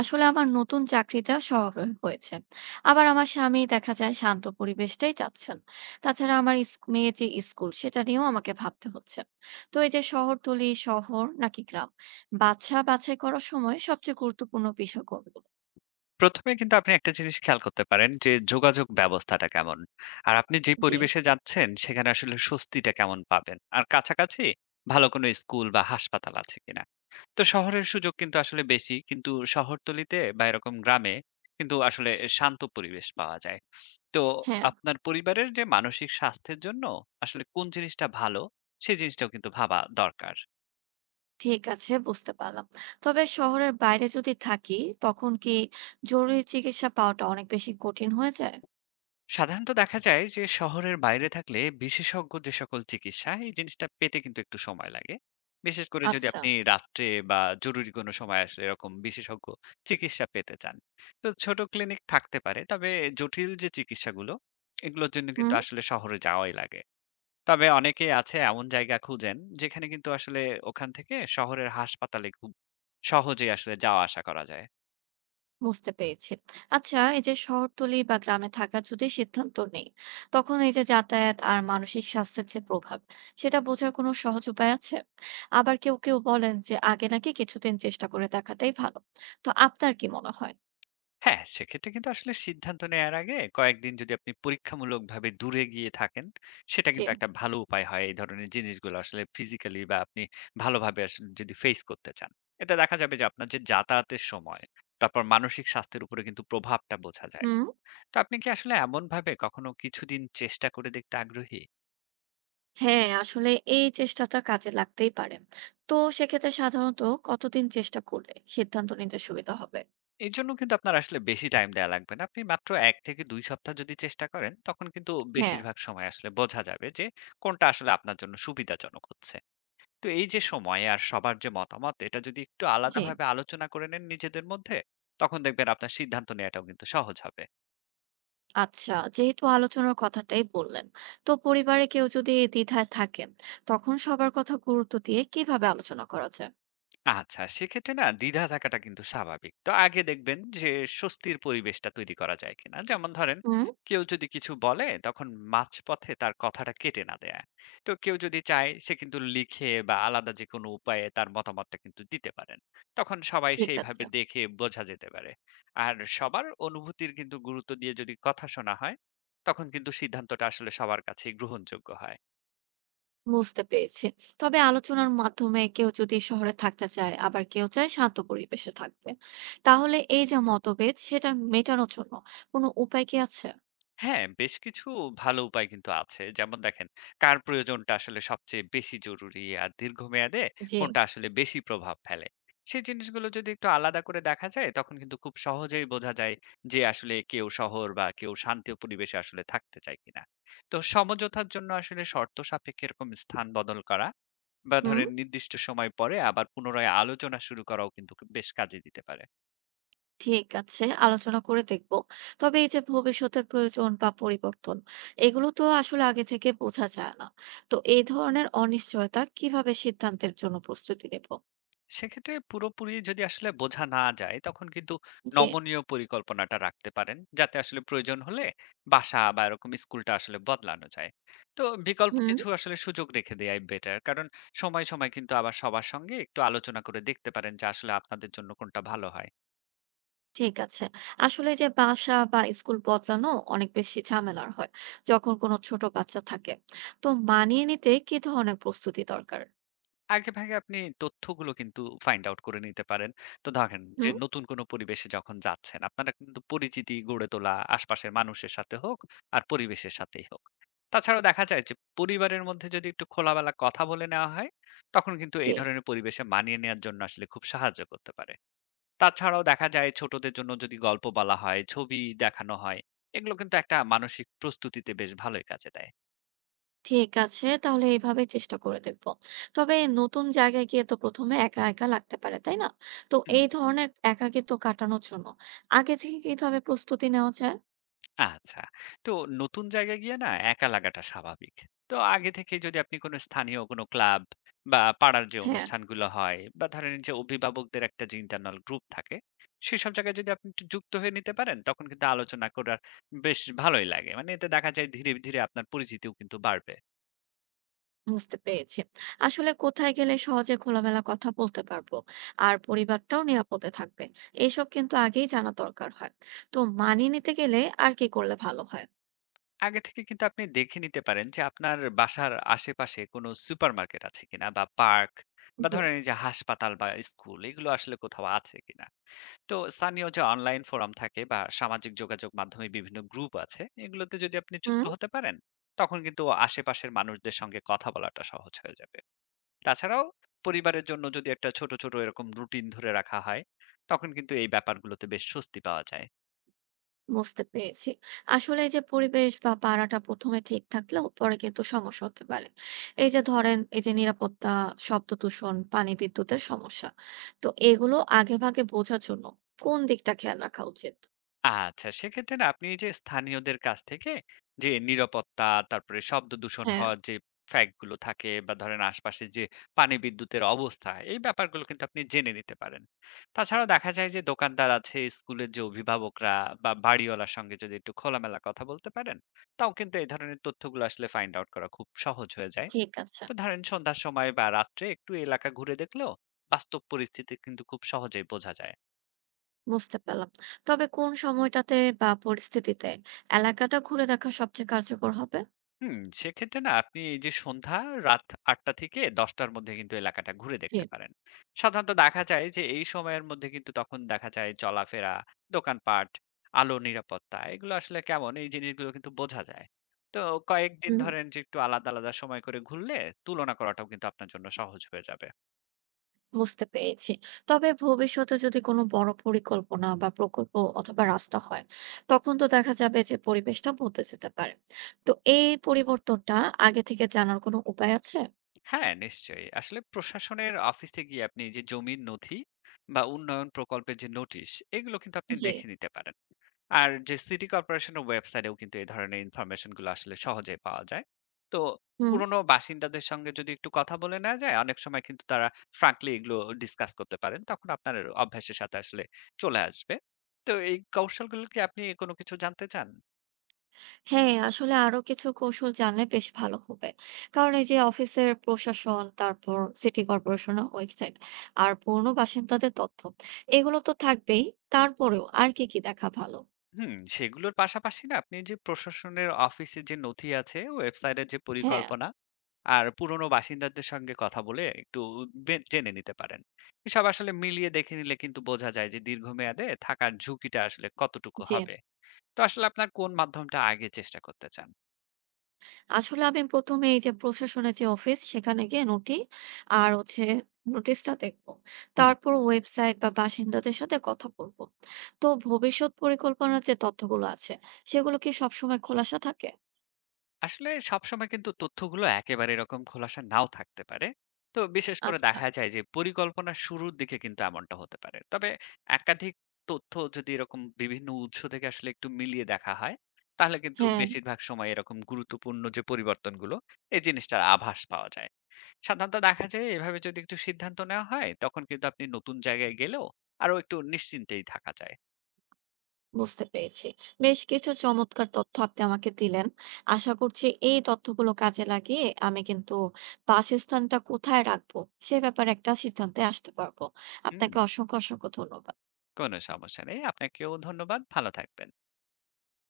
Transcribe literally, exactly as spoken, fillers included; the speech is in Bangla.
আসলে আমার নতুন চাকরিটা শহরে হয়েছে। আবার আমার স্বামী দেখা যায় শান্ত পরিবেশটাই চাচ্ছেন। তাছাড়া আমার ইস- মেয়ে যে স্কুল সেটা নিয়েও আমাকে ভাবতে হচ্ছে। তো এই যে শহরতলি শহর নাকি গ্রাম বাছা বাছাই করার সময় সবচেয়ে গুরুত্বপূর্ণ বিষয় কোনগুলো? প্রথমে কিন্তু আপনি একটা জিনিস খেয়াল করতে পারেন যে যোগাযোগ ব্যবস্থাটা কেমন আর আপনি যে জি। পরিবেশে যাচ্ছেন সেখানে আসলে স্বস্তিটা কেমন পাবেন আর কাছাকাছি ভালো কোনো স্কুল বা হাসপাতাল আছে কিনা। তো শহরের সুযোগ কিন্তু আসলে বেশি কিন্তু শহরতলিতে বা এরকম গ্রামে কিন্তু আসলে শান্ত পরিবেশ পাওয়া যায়। তো হ্যাঁ। আপনার পরিবারের যে মানসিক স্বাস্থ্যের জন্য আসলে কোন জিনিসটা ভালো সেই জিনিসটাও কিন্তু ভাবা দরকার। ঠিক আছে, বুঝতে পারলাম। তবে শহরের বাইরে যদি থাকি তখন কি জরুরি চিকিৎসা পাওয়াটা অনেক বেশি কঠিন হয়ে যায়? সাধারণত দেখা যায় যে শহরের বাইরে থাকলে বিশেষজ্ঞ যে সকল চিকিৎসা এই জিনিসটা পেতে কিন্তু একটু সময় লাগে। বিশেষ করে যদি আচ্ছা। আপনি রাত্রে বা জরুরি কোনো সময় আসলে এরকম বিশেষজ্ঞ চিকিৎসা পেতে চান। তো ছোট ক্লিনিক থাকতে পারে, তবে জটিল যে চিকিৎসাগুলো এগুলোর জন্য কিন্তু হুম। আসলে শহরে যাওয়াই লাগে। তবে অনেকেই আছে এমন জায়গা খুঁজেন যেখানে কিন্তু আসলে ওখান থেকে শহরের হাসপাতালে খুব সহজেই আসলে যাওয়া আসা করা যায়। বুঝতে পেরেছি। আচ্ছা, এই যে শহরতলি বা গ্রামে থাকার যদি সিদ্ধান্ত নেই, তখন এই যে যাতায়াত আর মানসিক স্বাস্থ্যের যে প্রভাব, সেটা বোঝার কোনো সহজ উপায় আছে? আবার কেউ, কেউ বলেন যে আগে নাকি কিছুদিন চেষ্টা করে দেখাটাই ভালো। তো আপনার কি মনে হয়? হ্যাঁ, সেক্ষেত্রে কিন্তু আসলে সিদ্ধান্ত নেয়ার আগে কয়েকদিন যদি আপনি পরীক্ষামূলকভাবে দূরে গিয়ে থাকেন, সেটা জি। কিন্তু একটা ভালো উপায় হয়। এই ধরনের জিনিসগুলো আসলে ফিজিক্যালি বা আপনি ভালোভাবে আসলে যদি ফেস করতে চান। এতে দেখা যাবে যে আপনার যে যাতায়াতের সময়, তারপর মানসিক স্বাস্থ্যের উপরে কিন্তু প্রভাবটা বোঝা যায়। হুম। তো আপনি কি আসলে এমনভাবে কখনো কিছুদিন চেষ্টা করে দেখতে আগ্রহী? হ্যাঁ, আসলে এই চেষ্টাটা কাজে লাগতেই পারে। তো সেক্ষেত্রে সাধারণত কতদিন চেষ্টা করলে সিদ্ধান্ত নিতে সুবিধা হবে? এর জন্য কিন্তু আপনার আসলে বেশি টাইম দেয়া লাগবে না। আপনি মাত্র এক থেকে দুই সপ্তাহ যদি চেষ্টা করেন, তখন কিন্তু হ্যাঁ। বেশিরভাগ সময় আসলে বোঝা যাবে যে কোনটা আসলে আপনার জন্য সুবিধাজনক হচ্ছে। তো এই যে সময় আর সবার যে মতামত এটা যদি একটু জি। আলাদাভাবে আলোচনা করে নেন নিজেদের মধ্যে, তখন দেখবেন আপনার সিদ্ধান্ত নেওয়াটাও কিন্তু সহজ হবে। আচ্ছা, যেহেতু আলোচনার কথাটাই বললেন, তো পরিবারে কেউ যদি দ্বিধায় থাকেন তখন সবার কথা গুরুত্ব দিয়ে কিভাবে আলোচনা করা যায়? আচ্ছা, সেক্ষেত্রে না দ্বিধা থাকাটা কিন্তু স্বাভাবিক। তো আগে দেখবেন যে স্বস্তির পরিবেশটা তৈরি করা যায় কিনা। যেমন ধরেন হুম। কেউ যদি কিছু বলে তখন মাঝপথে তার কথাটা কেটে না দেয়া। তো কেউ যদি চায় সে কিন্তু লিখে বা আলাদা যে কোনো উপায়ে তার মতামতটা কিন্তু দিতে পারেন। তখন সবাই ঠিক আছে। সেইভাবে দেখে বোঝা যেতে পারে। আর সবার অনুভূতির কিন্তু গুরুত্ব দিয়ে যদি কথা শোনা হয়, তখন কিন্তু সিদ্ধান্তটা আসলে সবার কাছেই গ্রহণযোগ্য হয়। বুঝতে পেরেছি। তবে আলোচনার মাধ্যমে কেউ যদি শহরে থাকতে চায়, আবার কেউ চায় শান্ত পরিবেশে থাকবে, তাহলে এই যে মতভেদ সেটা মেটানোর জন্য কোনো উপায় কি আছে? হ্যাঁ, বেশ কিছু ভালো উপায় কিন্তু আছে। যেমন দেখেন, কার প্রয়োজনটা আসলে সবচেয়ে বেশি জরুরি আর দীর্ঘমেয়াদে জি। কোনটা আসলে বেশি প্রভাব ফেলে। সেই জিনিসগুলো যদি একটু আলাদা করে দেখা যায়, তখন কিন্তু খুব সহজেই বোঝা যায় যে আসলে কেউ শহর বা কেউ শান্তি পরিবেশে আসলে থাকতে চায় কিনা। তো সমঝোতার জন্য আসলে শর্ত সাপেক্ষে এরকম স্থান বদল করা বা হুম। ধরেন নির্দিষ্ট সময় পরে আবার পুনরায় আলোচনা শুরু করাও কিন্তু বেশ কাজে দিতে পারে। ঠিক আছে, আলোচনা করে দেখব। তবে এই যে ভবিষ্যতের প্রয়োজন বা পরিবর্তন, এগুলো তো আসলে আগে থেকে বোঝা যায় না। তো এই ধরনের অনিশ্চয়তা কিভাবে সিদ্ধান্তের জন্য প্রস্তুতি নেব? সেক্ষেত্রে পুরোপুরি যদি আসলে বোঝা না যায় তখন কিন্তু যে। নমনীয় পরিকল্পনাটা রাখতে পারেন যাতে আসলে প্রয়োজন হলে বাসা বা এরকম স্কুলটা আসলে বদলানো যায়। তো বিকল্প হুম। কিছু আসলে সুযোগ রেখে দেয়াই বেটার, কারণ সময় সময় কিন্তু আবার সবার সঙ্গে একটু আলোচনা করে দেখতে পারেন যে আসলে আপনাদের জন্য কোনটা ভালো হয়। ঠিক আছে। আসলে যে বাসা বা স্কুল বদলানো অনেক বেশি ঝামেলার হয় যখন কোনো ছোট বাচ্চা থাকে। তো মানিয়ে নিতে কি ধরনের প্রস্তুতি দরকার? আগেভাগে আপনি তথ্যগুলো কিন্তু ফাইন্ড আউট করে নিতে পারেন। তো ধরেন যে হুম। নতুন কোনো পরিবেশে যখন যাচ্ছেন, আপনারা কিন্তু পরিচিতি গড়ে তোলা আশপাশের মানুষের সাথে হোক আর পরিবেশের সাথেই হোক। তাছাড়াও দেখা যায় যে পরিবারের মধ্যে যদি একটু খোলামেলা কথা বলে নেওয়া হয়, তখন কিন্তু এই জি। ধরনের পরিবেশে মানিয়ে নেয়ার জন্য আসলে খুব সাহায্য করতে পারে। তাছাড়াও দেখা যায় ছোটদের জন্য যদি গল্প বলা হয়, ছবি দেখানো হয়, এগুলো কিন্তু একটা মানসিক প্রস্তুতিতে বেশ ভালোই কাজে দেয়। ঠিক আছে, তাহলে এইভাবে চেষ্টা করে দেখবো। তবে নতুন জায়গায় গিয়ে তো প্রথমে একা, একা লাগতে পারে, তাই না? তো হুম। এই ধরনের একাকিত্ব কাটানোর জন্য আগে থেকে কিভাবে প্রস্তুতি নেওয়া যায়? আচ্ছা। তো নতুন জায়গায় গিয়ে না একা লাগাটা স্বাভাবিক। তো আগে থেকে যদি আপনি কোনো স্থানীয় কোনো ক্লাব বা পাড়ার যে হ্যাঁ। অনুষ্ঠানগুলো হয় বা ধরেন যে অভিভাবকদের একটা যে ইন্টারনাল গ্রুপ থাকে, সেসব জায়গায় যদি আপনি একটু যুক্ত হয়ে নিতে পারেন তখন কিন্তু আলোচনা করার বেশ ভালোই লাগে। মানে এতে দেখা যায় ধীরে, ধীরে আপনার পরিচিতিও কিন্তু বাড়বে। বুঝতে পেরেছি। আসলে কোথায় গেলে সহজে খোলামেলা কথা বলতে পারবো আর পরিবারটাও নিরাপদে থাকবে, এইসব কিন্তু আগেই জানা দরকার হয়। তো মানিয়ে নিতে গেলে আর কি করলে ভালো হয়? আগে থেকে কিন্তু আপনি দেখে নিতে পারেন যে আপনার বাসার আশেপাশে কোনো সুপারমার্কেট আছে কিনা বা পার্ক বা জি। ধরেন এই যে হাসপাতাল বা স্কুল এগুলো আসলে কোথাও আছে কিনা। তো স্থানীয় যে অনলাইন ফোরাম থাকে বা সামাজিক যোগাযোগ মাধ্যমে বিভিন্ন গ্রুপ আছে এগুলোতে যদি আপনি যুক্ত হুম। হতে পারেন তখন কিন্তু আশেপাশের মানুষদের সঙ্গে কথা বলাটা সহজ হয়ে যাবে। তাছাড়াও পরিবারের জন্য যদি একটা ছোট ছোট এরকম রুটিন ধরে রাখা হয় তখন কিন্তু এই ব্যাপারগুলোতে বেশ স্বস্তি পাওয়া যায়। বুঝতে পেরেছি। আসলে এই যে পরিবেশ বা পাড়াটা প্রথমে ঠিক থাকলেও পরে কিন্তু সমস্যা হতে পারে। এই যে ধরেন এই যে নিরাপত্তা, শব্দ দূষণ, পানি বিদ্যুতের সমস্যা। তো এগুলো আগেভাগে বোঝার জন্য কোন দিকটা খেয়াল রাখা উচিত? আচ্ছা সেক্ষেত্রে না আপনি এই যে স্থানীয়দের কাছ থেকে যে নিরাপত্তা, তারপরে শব্দ দূষণ হ্যাঁ। হওয়ার যে ফ্যাক্ট গুলো থাকে বা ধরেন আশপাশে যে পানি বিদ্যুতের অবস্থা এই ব্যাপারগুলো কিন্তু আপনি জেনে নিতে পারেন। তাছাড়া দেখা যায় যে দোকানদার আছে, স্কুলের যে অভিভাবকরা বা বাড়িওয়ালার সঙ্গে যদি একটু খোলামেলা কথা বলতে পারেন, তাও কিন্তু এই ধরনের তথ্যগুলো আসলে ফাইন্ড আউট করা খুব সহজ হয়ে যায়। ঠিক আছে। তো ধরেন সন্ধ্যার সময় বা রাত্রে একটু এলাকা ঘুরে দেখলেও বাস্তব পরিস্থিতি কিন্তু খুব সহজেই বোঝা যায়। বুঝতে পারলাম। তবে কোন সময়টাতে বা পরিস্থিতিতে এলাকাটা ঘুরে দেখা সবচেয়ে কার্যকর হবে? হুম, সেক্ষেত্রে না আপনি এই যে সন্ধ্যা, রাত আটটা থেকে দশটার মধ্যে কিন্তু এলাকাটা ঘুরে জি। দেখতে পারেন। সাধারণত দেখা যায় যে এই সময়ের মধ্যে কিন্তু তখন দেখা যায় চলাফেরা, দোকানপাট, আলো, নিরাপত্তা এগুলো আসলে কেমন এই জিনিসগুলো কিন্তু বোঝা যায়। তো কয়েকদিন হুম। ধরেন যে একটু আলাদা, আলাদা সময় করে ঘুরলে তুলনা করাটাও কিন্তু আপনার জন্য সহজ হয়ে যাবে। বুঝতে পেরেছি। তবে ভবিষ্যতে যদি কোনো বড় পরিকল্পনা বা প্রকল্প অথবা রাস্তা হয়, তখন তো দেখা যাবে যে পরিবেশটা বদলে যেতে পারে। তো এই পরিবর্তনটা আগে থেকে জানার কোনো উপায় আছে? হ্যাঁ, নিশ্চয়ই। আসলে প্রশাসনের অফিসে গিয়ে আপনি যে জমির নথি বা উন্নয়ন প্রকল্পের যে নোটিশ, এগুলো কিন্তু আপনি জি। দেখে নিতে পারেন। আর যে সিটি কর্পোরেশনের ওয়েবসাইটেও কিন্তু এই ধরনের ইনফরমেশন গুলো আসলে সহজে পাওয়া যায়। তো হুম। পুরনো বাসিন্দাদের সঙ্গে যদি একটু কথা বলে নেওয়া যায়, অনেক সময় কিন্তু তারা ফ্রাঙ্কলি এগুলো ডিসকাস করতে পারেন। তখন আপনার অভ্যাসের সাথে আসলে চলে আসবে। তো এই কৌশলগুলো কি আপনি কোনো কিছু জানতে চান? হ্যাঁ, আসলে আরো কিছু কৌশল জানলে বেশ ভালো হবে। কারণ এই যে অফিসের প্রশাসন, তারপর সিটি কর্পোরেশনের ওয়েবসাইট আর পুরনো বাসিন্দাদের তথ্য, এগুলো তো থাকবেই। তারপরেও আর কি, কি দেখা ভালো? হুম, সেগুলোর পাশাপাশি না আপনি যে প্রশাসনের অফিসে যে নথি আছে, ওয়েবসাইটের যে হ্যাঁ। পরিকল্পনা আর পুরনো বাসিন্দাদের সঙ্গে কথা বলে একটু বে জেনে নিতে পারেন। এসব আসলে মিলিয়ে দেখে নিলে কিন্তু বোঝা যায় যে দীর্ঘমেয়াদে থাকার ঝুঁকিটা আসলে কতটুকু জি। হবে। তো আসলে আপনার কোন মাধ্যমটা আগে চেষ্টা করতে চান? আসলে আমি প্রথমে এই যে প্রশাসনের যে অফিস সেখানে গিয়ে নোটি আর হচ্ছে নোটিশটা দেখব। তারপর ওয়েবসাইট বা বাসিন্দাদের সাথে কথা বলব। তো ভবিষ্যৎ পরিকল্পনার যে তথ্যগুলো আছে সেগুলো কি সবসময় খোলাসা থাকে? আসলে সবসময় কিন্তু তথ্যগুলো একেবারে এরকম খোলাসা নাও থাকতে পারে। তো বিশেষ করে আচ্ছা। দেখা যায় যে পরিকল্পনা শুরুর দিকে কিন্তু এমনটা হতে পারে, তবে একাধিক তথ্য যদি এরকম বিভিন্ন উৎস থেকে আসলে একটু মিলিয়ে দেখা হয় তাহলে কিন্তু হ্যাঁ। বেশিরভাগ সময় এরকম গুরুত্বপূর্ণ যে পরিবর্তনগুলো এই জিনিসটার আভাস পাওয়া যায়। সাধারণত দেখা যায় এভাবে যদি একটু সিদ্ধান্ত নেওয়া হয় তখন কিন্তু আপনি নতুন জায়গায় গেলেও আরো একটু নিশ্চিন্তেই থাকা যায়। বুঝতে পেরেছি। বেশ কিছু চমৎকার তথ্য আপনি আমাকে দিলেন। আশা করছি এই তথ্যগুলো কাজে লাগিয়ে আমি কিন্তু বাসস্থানটা কোথায় রাখবো সে ব্যাপারে একটা সিদ্ধান্তে আসতে পারবো। হুম। আপনাকে অসংখ্য, অসংখ্য ধন্যবাদ। কোনো সমস্যা নেই, আপনাকেও ধন্যবাদ। ভালো থাকবেন।